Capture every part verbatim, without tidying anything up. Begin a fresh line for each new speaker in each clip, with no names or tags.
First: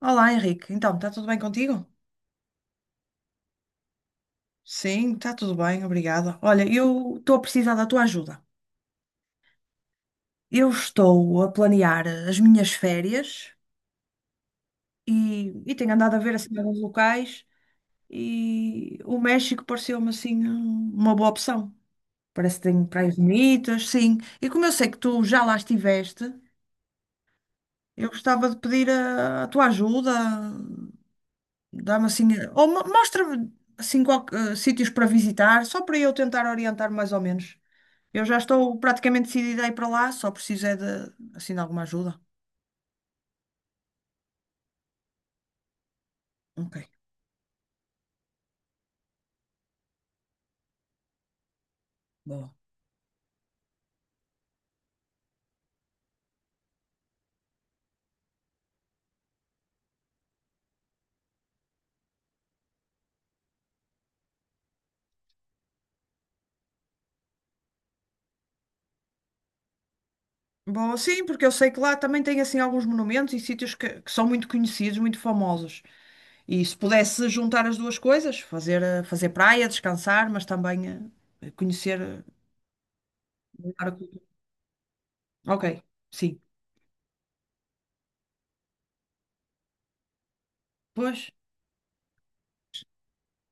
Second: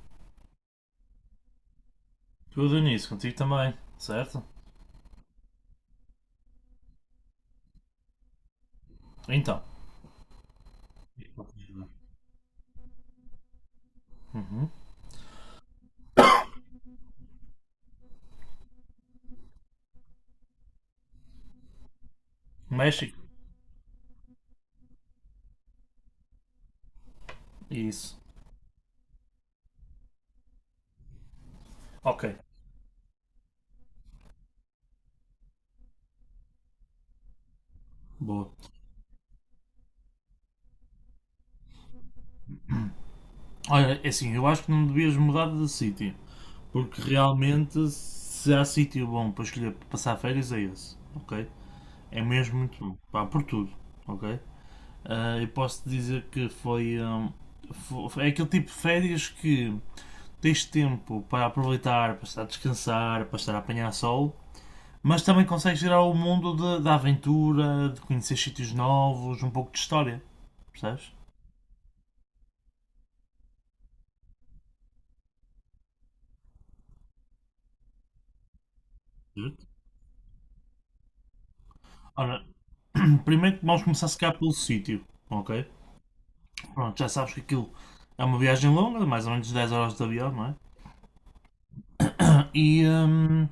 Olá, Henrique. Então, está tudo bem contigo?
Tudo nisso, contigo também, certo?
Sim, está tudo bem, obrigada. Olha, eu estou a precisar da tua ajuda.
Então,
Eu estou a planear as minhas férias
uhum.
e, e tenho andado a ver assim alguns locais e o México pareceu-me assim uma boa opção. Parece que tem praias
México,
bonitas, sim. E como eu sei que tu já lá estiveste, eu
isso.
gostava de pedir a, a tua ajuda, dá-me
Ok,
assim, ou mo- mostra-me assim qual, eh, sítios para visitar, só para eu tentar orientar mais ou menos. Eu já
boa.
estou praticamente decidida a ir para lá, só preciso é de, assim, de alguma ajuda.
Olha, é assim, eu acho que não devias mudar de sítio,
Ok,
porque realmente se há sítio bom para escolher para passar férias é esse, ok? É
boa.
mesmo muito bom, pá, por tudo, ok? Ah, eu posso dizer que foi, hum, fo- É aquele tipo de férias que tens tempo para aproveitar, para estar a descansar, para estar a apanhar sol, mas também consegues gerar o mundo de- da aventura, de conhecer sítios novos, um pouco de história.
Boa,
Percebes?
sim, porque eu sei que lá também tem, assim, alguns monumentos e sítios que, que são muito conhecidos, muito famosos. E se pudesse juntar as duas coisas, fazer, eh, fazer
Certo.
praia, descansar, mas também eh, conhecer eh,
Ora, primeiro
melhor
vamos
a
começar se
cultura.
calhar pelo sítio,
Ok,
ok?
sim.
Pronto, já sabes que aquilo é uma viagem longa, de mais ou menos dez horas de avião, não é?
Pois,
E hum,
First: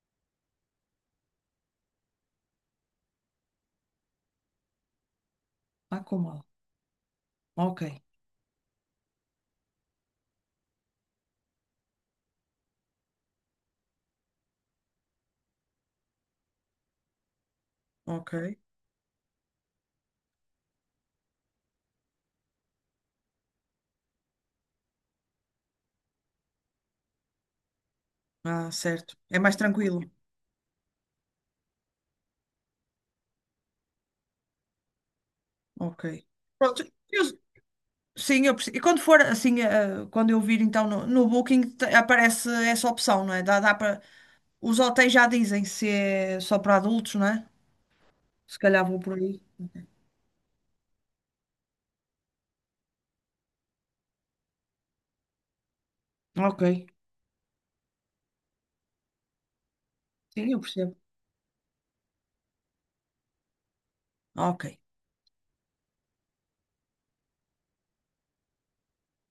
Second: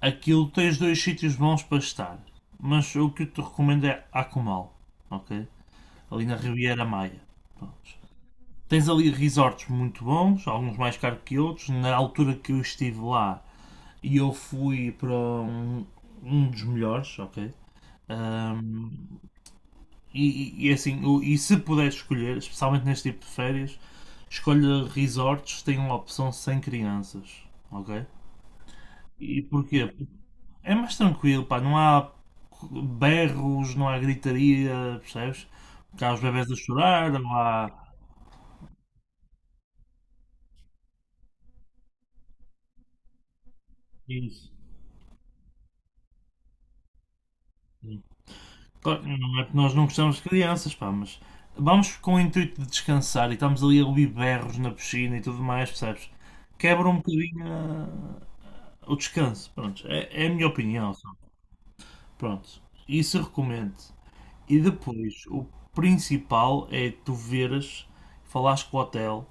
aquilo tens dois sítios bons para estar, mas o que eu te recomendo é Akumal, ok?
há
Ali
como
na
há.
Riviera Maia. Pronto.
Ok,
Tens ali resorts muito bons, alguns mais caros que outros. Na altura que eu estive lá, e eu fui para um, um dos melhores, ok?
ok.
Um, e, e, assim, o- e se puder escolher, especialmente neste tipo de férias, escolha resorts que tenham a opção sem crianças, ok?
Ah, certo. É
E
mais
porquê?
tranquilo.
É mais tranquilo, pá, não há berros, não há gritaria, percebes? Porque
Ok.
há os bebés a
Pronto,
chorar,
eu,
não há.
sim, eu percebo. E quando for assim, eh, quando eu vir então no, no Booking, te- aparece essa opção, não é? Dá, dá para...
Isso.
Os hotéis já dizem se é só para adultos, não é? Se calhar vou
Claro,
por
não
aí.
é que nós não gostamos de crianças, pá, mas vamos com o intuito de descansar e estamos ali a ouvir berros na piscina e tudo mais, percebes?
Ok.
Quebra um bocadinho ah, o descanso, pronto. É, é a minha
Sim, eu
opinião,
percebo.
sabe? Pronto. Isso eu recomendo. E
Ok,
depois, o principal é tu veres, falares com o hotel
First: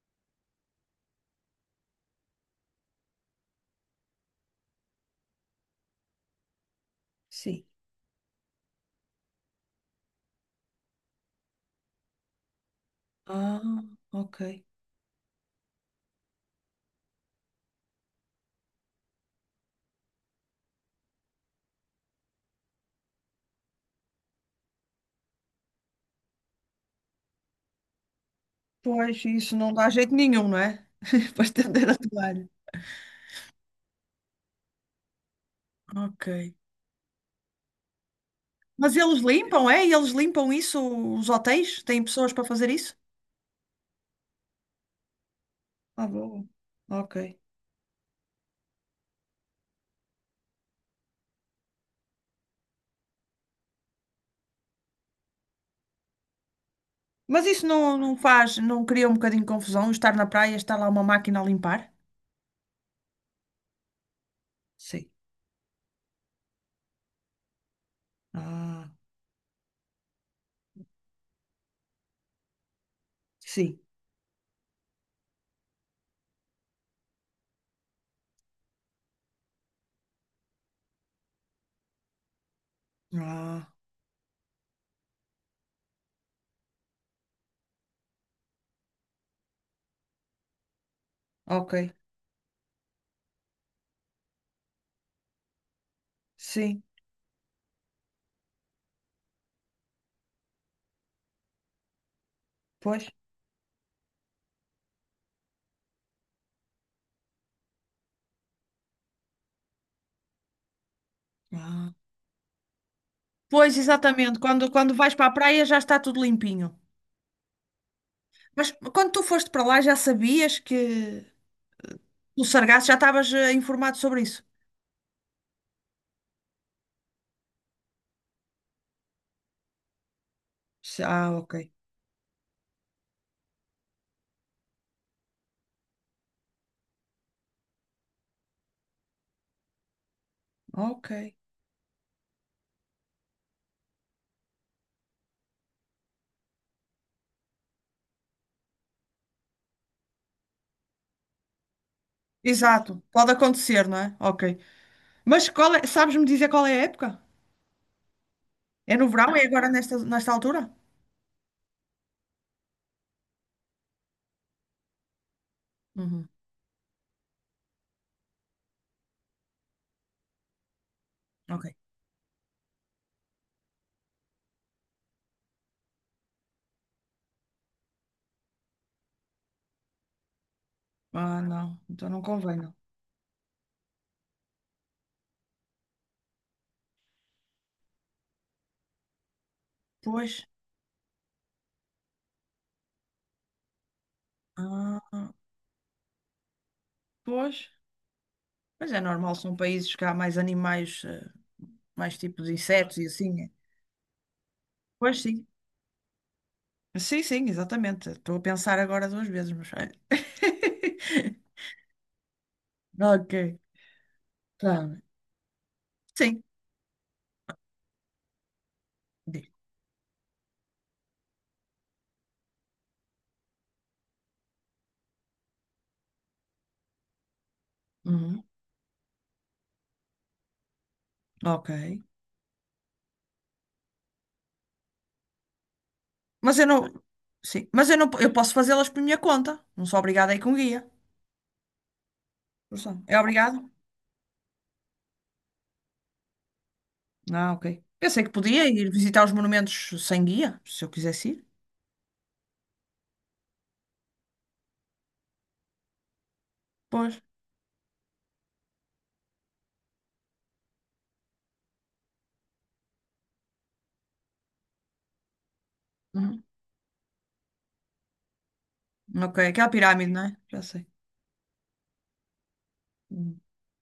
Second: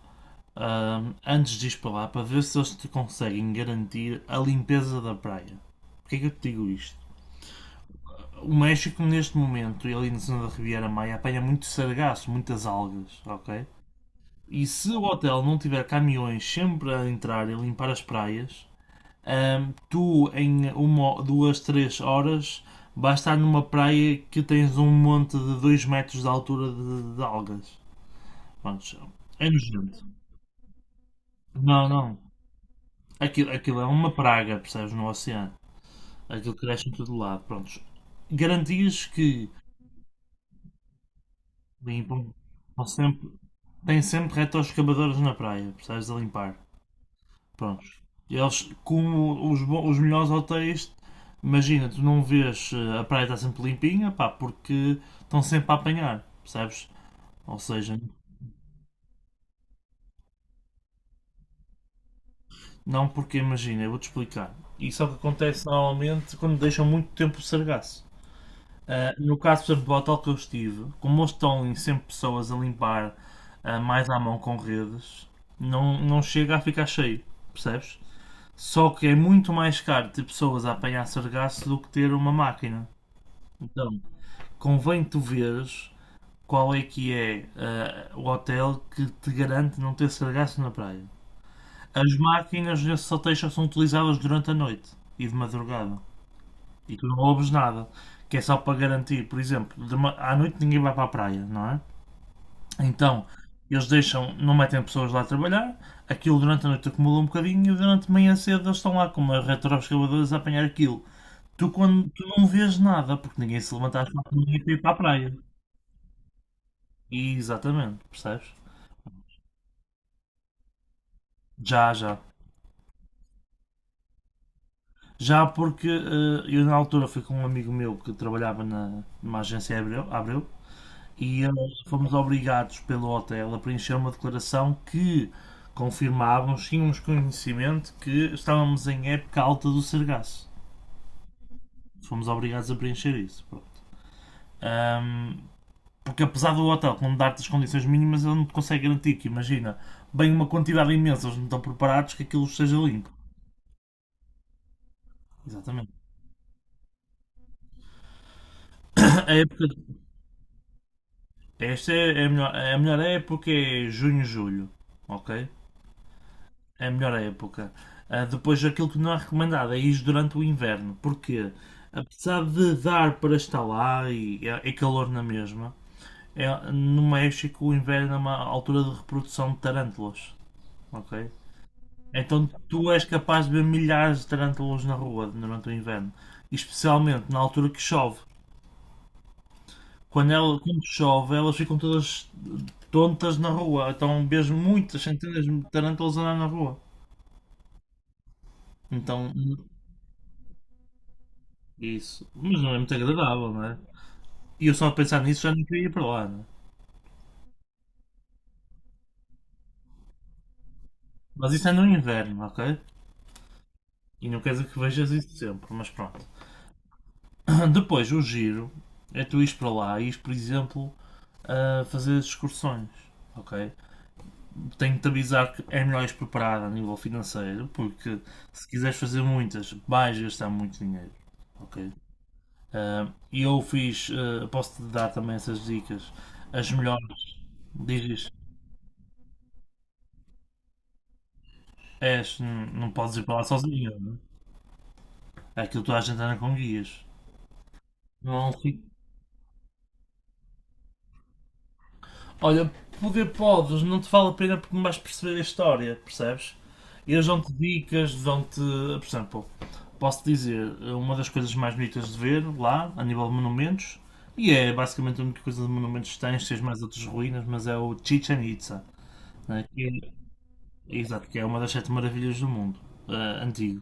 ah, antes de ir para lá para ver se eles te conseguem garantir a limpeza da praia. Porquê é que eu te digo isto?
sim.
O México, neste momento, e ali na zona da Riviera Maia, apanha muito sargaço, muitas algas,
Ah,
ok?
ok.
E se o hotel não tiver caminhões sempre a entrar e limpar as praias, hum, tu, em uma, duas, três horas, vais estar numa praia que tens um monte de dois metros de altura de, de algas. Vamos,
Pois,
é
isso não dá
nojento.
jeito nenhum, não é? Para estender
Não,
a
não.
toalha.
Aquilo, aquilo é uma praga, percebes, no oceano.
Ok.
Aquilo cresce em todo lado. Prontos.
Mas
Garantias
eles
que
limpam, é? Eles limpam isso, os hotéis? Têm
bem,
pessoas
bom,
para fazer
estão
isso?
sempre, têm sempre retroescavadores na praia,
Ah,
precisas de
bom.
limpar.
Ok.
Prontos. Eles, como os, bo- os melhores hotéis, imagina, tu não vês eh, a praia está sempre limpinha, pá, porque estão sempre a apanhar, percebes?
Mas
Ou
isso não,
seja,
não faz, não cria um bocadinho de confusão estar na praia, estar lá uma máquina a limpar?
não porque imagina, eu vou-te explicar. Isso é o
Sim.
que acontece normalmente quando deixam muito tempo o sargaço.
Ah,
Uh, no caso, por exemplo, do hotel que eu estive, como eles estão em cem pessoas a limpar
sim.
uh, mais à mão com redes, não, não chega a ficar cheio, percebes? Só que é muito mais caro ter pessoas a apanhar sargaço do que ter uma máquina.
Ah,
Então, convém tu veres qual é que é uh, o hotel que te garante não ter sargaço na praia.
ok.
As máquinas nesses hotéis só são utilizadas durante a noite e de madrugada.
Sim,
E tu não ouves nada. Que é só para garantir, por exemplo, de ma- à noite ninguém vai para a praia, não é?
pois.
Então, eles deixam, não metem pessoas lá a trabalhar, aquilo durante a noite acumula um bocadinho e durante a manhã cedo eles estão lá com uma retroescavadora a apanhar aquilo. Tu,
Ah.
quando, tu não vês nada, porque ninguém
Pois,
se levanta às quatro
exatamente.
da manhã
Quando,
para ir para
quando
a
vais para a
praia.
praia já está tudo limpinho.
E, exatamente, percebes?
Mas quando tu foste para lá já sabias que
Já, já.
o sargaço já estavas eh, informado sobre isso?
Já porque eh, eu na altura fui com um amigo meu que trabalhava na, numa agência Abreu, Abreu
Se- Ah,
e
ok.
eles fomos obrigados pelo hotel a preencher uma declaração que confirmávamos, tínhamos conhecimento que estávamos em época alta do sargaço.
Ok.
Fomos obrigados a preencher isso. Pronto. Ahm, Porque apesar do hotel não dar-te as condições mínimas, ele não te consegue garantir que, imagina, bem uma quantidade imensa, eles não estão preparados que aquilo esteja
Exato.
limpo.
Pode acontecer, não é? Ok. Mas qual é,
Exatamente.
sabes-me dizer qual é a época? É no verão?
A
É
época,
agora nesta, nesta altura?
esta é a melhor, a melhor época é junho, julho, ok?
Uhum.
É a melhor época. Ah, depois, aquilo que não é recomendado é ir durante o inverno, porque
Ok.
apesar de dar para estar lá e é, é calor na mesma, é, no México o inverno é uma altura de reprodução de tarântulas, ok?
Ah, não. Então não
Então
convém, não.
tu és capaz de ver milhares de tarântulas na rua durante o inverno, especialmente na altura que chove.
Pois.
Quando, ela, quando chove, elas ficam todas tontas na rua, então vês muitas
Ah,
centenas de tarântulas andar na rua.
pois. Mas é
Então,
normal, são países que há mais animais, eh, mais
isso.
tipos de
Mas não é muito
insetos e assim. É.
agradável, não é? E eu só a
Pois
pensar nisso
sim.
já não queria ir para lá, não é?
Sim, sim, exatamente. Estou a pensar agora duas vezes, mas.
Mas isso é no inverno, ok?
Ok.
E não quer
Tá,
dizer que
bem.
vejas isso sempre, mas pronto.
Sim.
Depois, o giro é tu
Diz.
ires para lá e ires, por exemplo, a fazer as excursões, ok? Tenho-te a avisar que é melhor ires preparado a nível financeiro, porque
Uhum.
se quiseres fazer muitas, vais gastar muito dinheiro,
Ok.
ok? Ah, E eu fiz, ah, posso-te dar também essas dicas,
Mas eu
as
não.
melhores,
Sim. Mas eu não.
dizes,
Eu posso fazê-las por minha conta. Não sou obrigada a ir com guia.
és, não não
Porção.
podes
É
ir para lá
obrigado?
sozinho, não é? Aquilo toda a gente anda com guias.
Ah, ok. Pensei que
Não,
podia ir
fico-
visitar os monumentos sem guia, se eu quisesse ir.
olha, poder podes, não te vale a pena porque não vais perceber a história, percebes?
Pois.
Eles dão-te dicas, dão-te. Por exemplo, posso dizer, uma das coisas mais bonitas de ver lá, a nível de monumentos, e é basicamente a única coisa de monumentos que
Uhum.
tens, tens mais outras ruínas, mas é o Chichen Itza,
Ok,
né?
aquela
Que, é,
pirâmide, não é? Já sei.
exato, que é uma das sete maravilhas do mundo, eh,
Hum,
antiga.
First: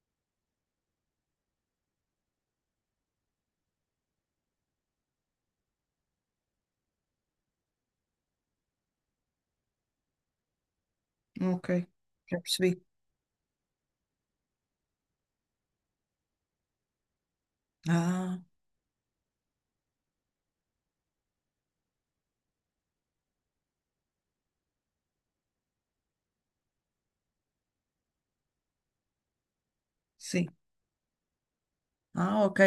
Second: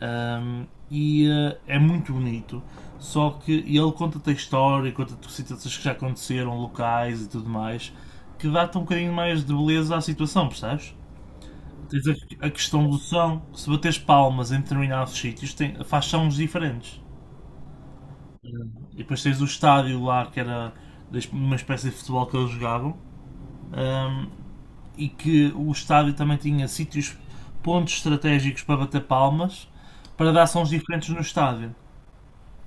Um, e uh, é muito bonito. Só que ele conta-te a história, conta-te situações que já aconteceram, locais e tudo mais, que dá-te um bocadinho mais de beleza à situação, percebes?
ok,
Tens
já
a, a
percebi.
questão do som, se bateres palmas em determinados sítios, tem, faz sons diferentes.
Ah,
E depois tens o estádio lá, que era uma espécie de futebol que eles jogavam, um, e que o estádio também tinha sítios, pontos estratégicos para bater palmas, para dar
sim.
sons diferentes no estádio.
Ah, ok.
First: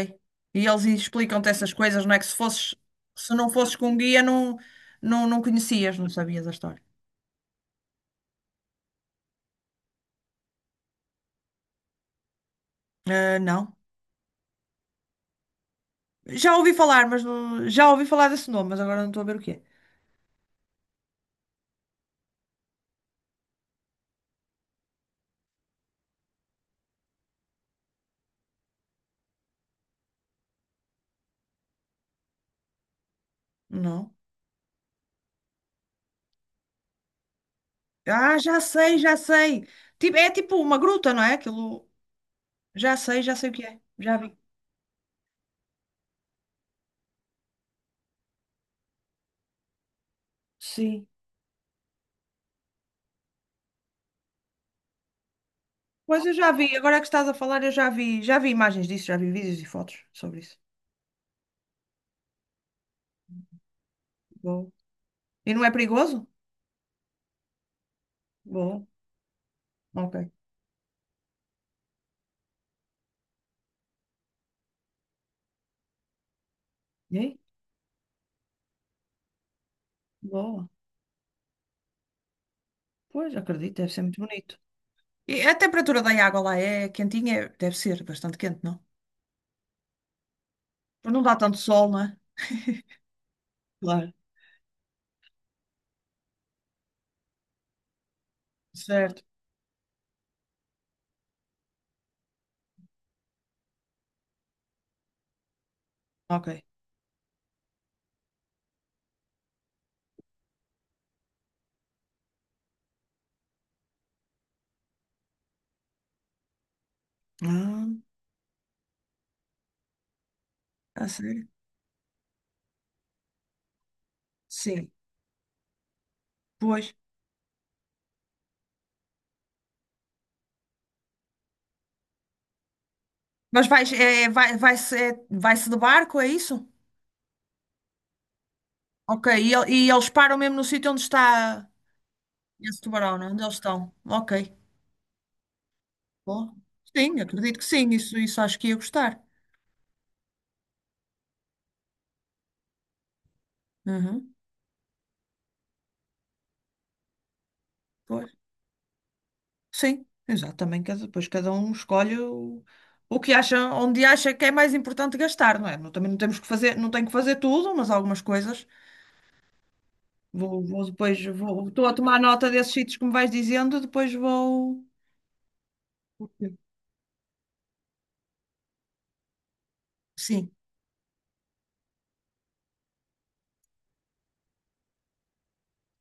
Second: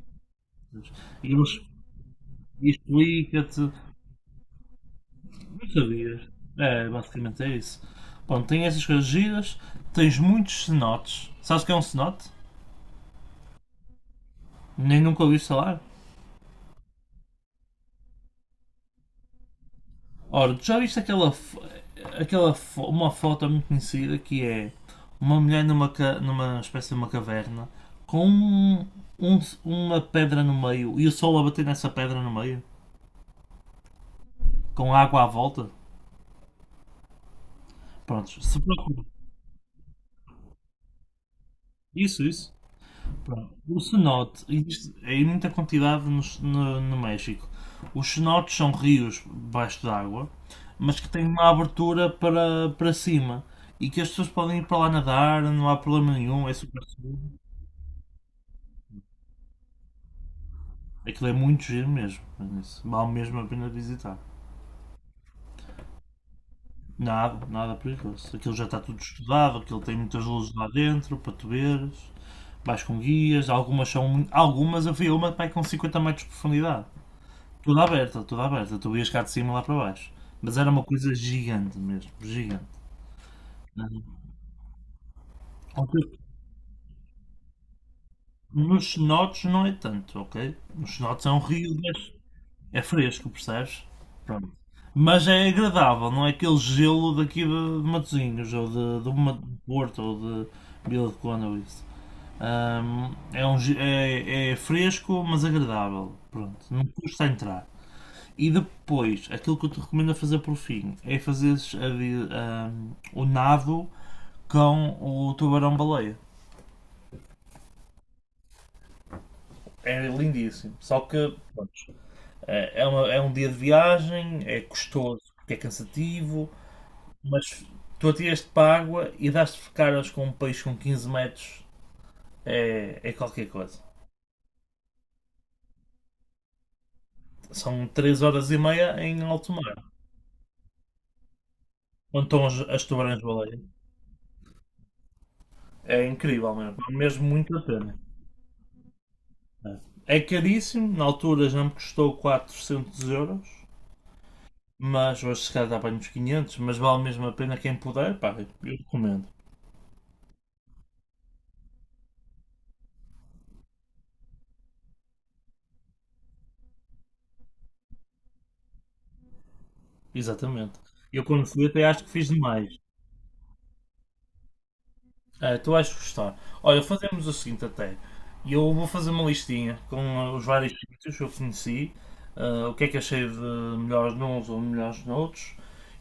E eles
E
explicam-te
eles
essas coisas, não é? Que se fosses, se não
explica-te. Não
fosses com um guia, não, não, não conhecias, não
sabias.
sabias a história.
É, basicamente é isso. Bom, tem essas coisas giras, tens muitos cenotes. Sabes o que é um cenote?
Ah, não.
Nem nunca ouvi falar.
Já ouvi falar, mas não- já ouvi falar desse nome, mas agora não estou a ver o que é.
Ora, tu já viste aquela, aquela uma foto muito conhecida que é uma mulher numa, numa espécie de uma caverna com um- um- uma pedra no meio e o sol a bater nessa pedra no meio
Não.
com água à volta?
Ah,
Prontos,
já
se
sei,
preocupa.
já sei. Tipo, é tipo uma gruta, não é? Aquilo.
Isso, isso.
Já sei, já
Bom,
sei o que
o
é. Já vi.
cenote, existe em muita quantidade no, no- no México. Os cenotes são rios debaixo d'água, mas
Sim.
que têm uma abertura para, para cima e que as pessoas podem ir para lá nadar, não há problema
Pois eu
nenhum,
já
é
vi,
super
agora que
seguro.
estás a falar, eu já vi, já vi imagens disso, já vi vídeos e fotos sobre isso.
Aquilo é muito giro mesmo, isso vale mesmo a pena visitar.
Boa. E não é perigoso?
Nada, nada perigoso. Aquilo já está
Boa.
tudo estudado, aquilo tem
Ok.
muitas luzes lá dentro para tu veres. Vais com guias, algumas são, muito- algumas havia uma que vai com cinquenta metros de profundidade.
E aí?
Tudo aberta, tudo aberta. Tu ias cá de cima lá para baixo. Mas
Boa.
era uma coisa gigante mesmo, gigante.
Pois, acredito, deve ser
Ah,
muito bonito. E a
ok.
temperatura da água lá é quentinha? É- Deve ser bastante quente, não?
Nos cenotes não é tanto, ok? Nos
Pois. Não
cenotes é
dá
um
tanto
rio,
sol, não
mas
é?
é fresco, percebes?
Claro.
Pronto. Mas é agradável, não é aquele gelo daqui de de Matosinhos, ou de, de
Certo.
Ma- de Porto, ou de Vila de Conde, ou isso. Ahm, é, um, ge- é, é fresco, mas agradável.
Ok.
Pronto, não custa entrar. E depois, aquilo que eu te recomendo a fazer por fim é fazeres a o nado com o tubarão-baleia.
Ah,
É lindíssimo. Só
a
que
sério?
pronto, é, é uma- é um dia de viagem, é
Sim.
custoso porque é cansativo,
Pois.
mas tu atiras-te para a água e dás-te caras com um peixe com quinze metros. É, é qualquer
Mas
coisa.
vais, é, vai, vai-se, é- vai-se de barco, é isso?
São três horas e meia em
Ok.
alto
E, el- e
mar,
eles param mesmo no sítio onde está
onde estão as,
esse
as
tubarão, não? É? Onde eles
tubarões-baleia.
estão. Ok.
É incrível
Bom,
mesmo, vale
sim,
mesmo muito
acredito
a
que sim.
pena.
Isso, isso acho que ia gostar.
É caríssimo, na altura já me custou quatrocentos euros,
Uhum.
mas hoje se calhar dá bem uns quinhentos, mas vale mesmo a pena quem puder,
Pois.
pá, eu recomendo.
Sim, exato. Também cada, depois cada um escolhe o, o que acha, onde acha que é mais importante gastar, não é? Não- Também não temos que fazer, não tenho que fazer tudo, mas algumas coisas. Vou,
Exatamente.
vou depois,
Eu quando fui
vou, estou
até
a
acho que
tomar
fiz
nota
demais.
desses sítios que me vais dizendo, depois vou.
Ah, tu vais gostar.
Ok.
Olha, fazemos o seguinte até. Eu vou fazer uma listinha com ah, os
Sim,
vários sítios que eu conheci, ah, o que é que achei de melhores nuns ou melhores noutros,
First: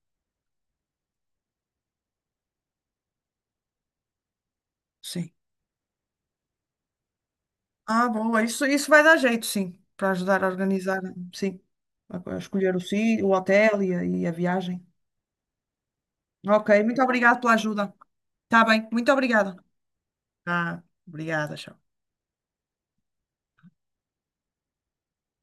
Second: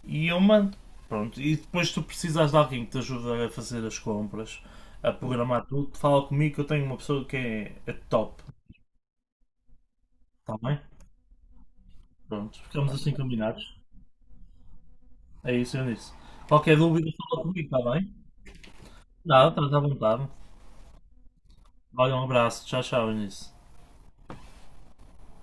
e eu mando. Pronto, e depois se tu precisas de alguém que te ajude a fazer as compras, a
sim.
programar tudo, fala comigo que eu tenho uma pessoa que é, é
Ah, boa,
top,
isso, isso vai dar jeito, sim, para ajudar a
está bem?
organizar, sim, a, a
Pronto,
escolher o
ficamos assim
sítio, o
combinados.
hotel e a, e a viagem.
É isso, eu disse.
Ok,
Qualquer
muito
dúvida,
obrigada
fala
pela
comigo, está
ajuda.
bem?
Está bem, muito
Nada,
obrigada.
estás à vontade.
Ah, obrigada.
Olha, um abraço, tchau, tchau, Eunice.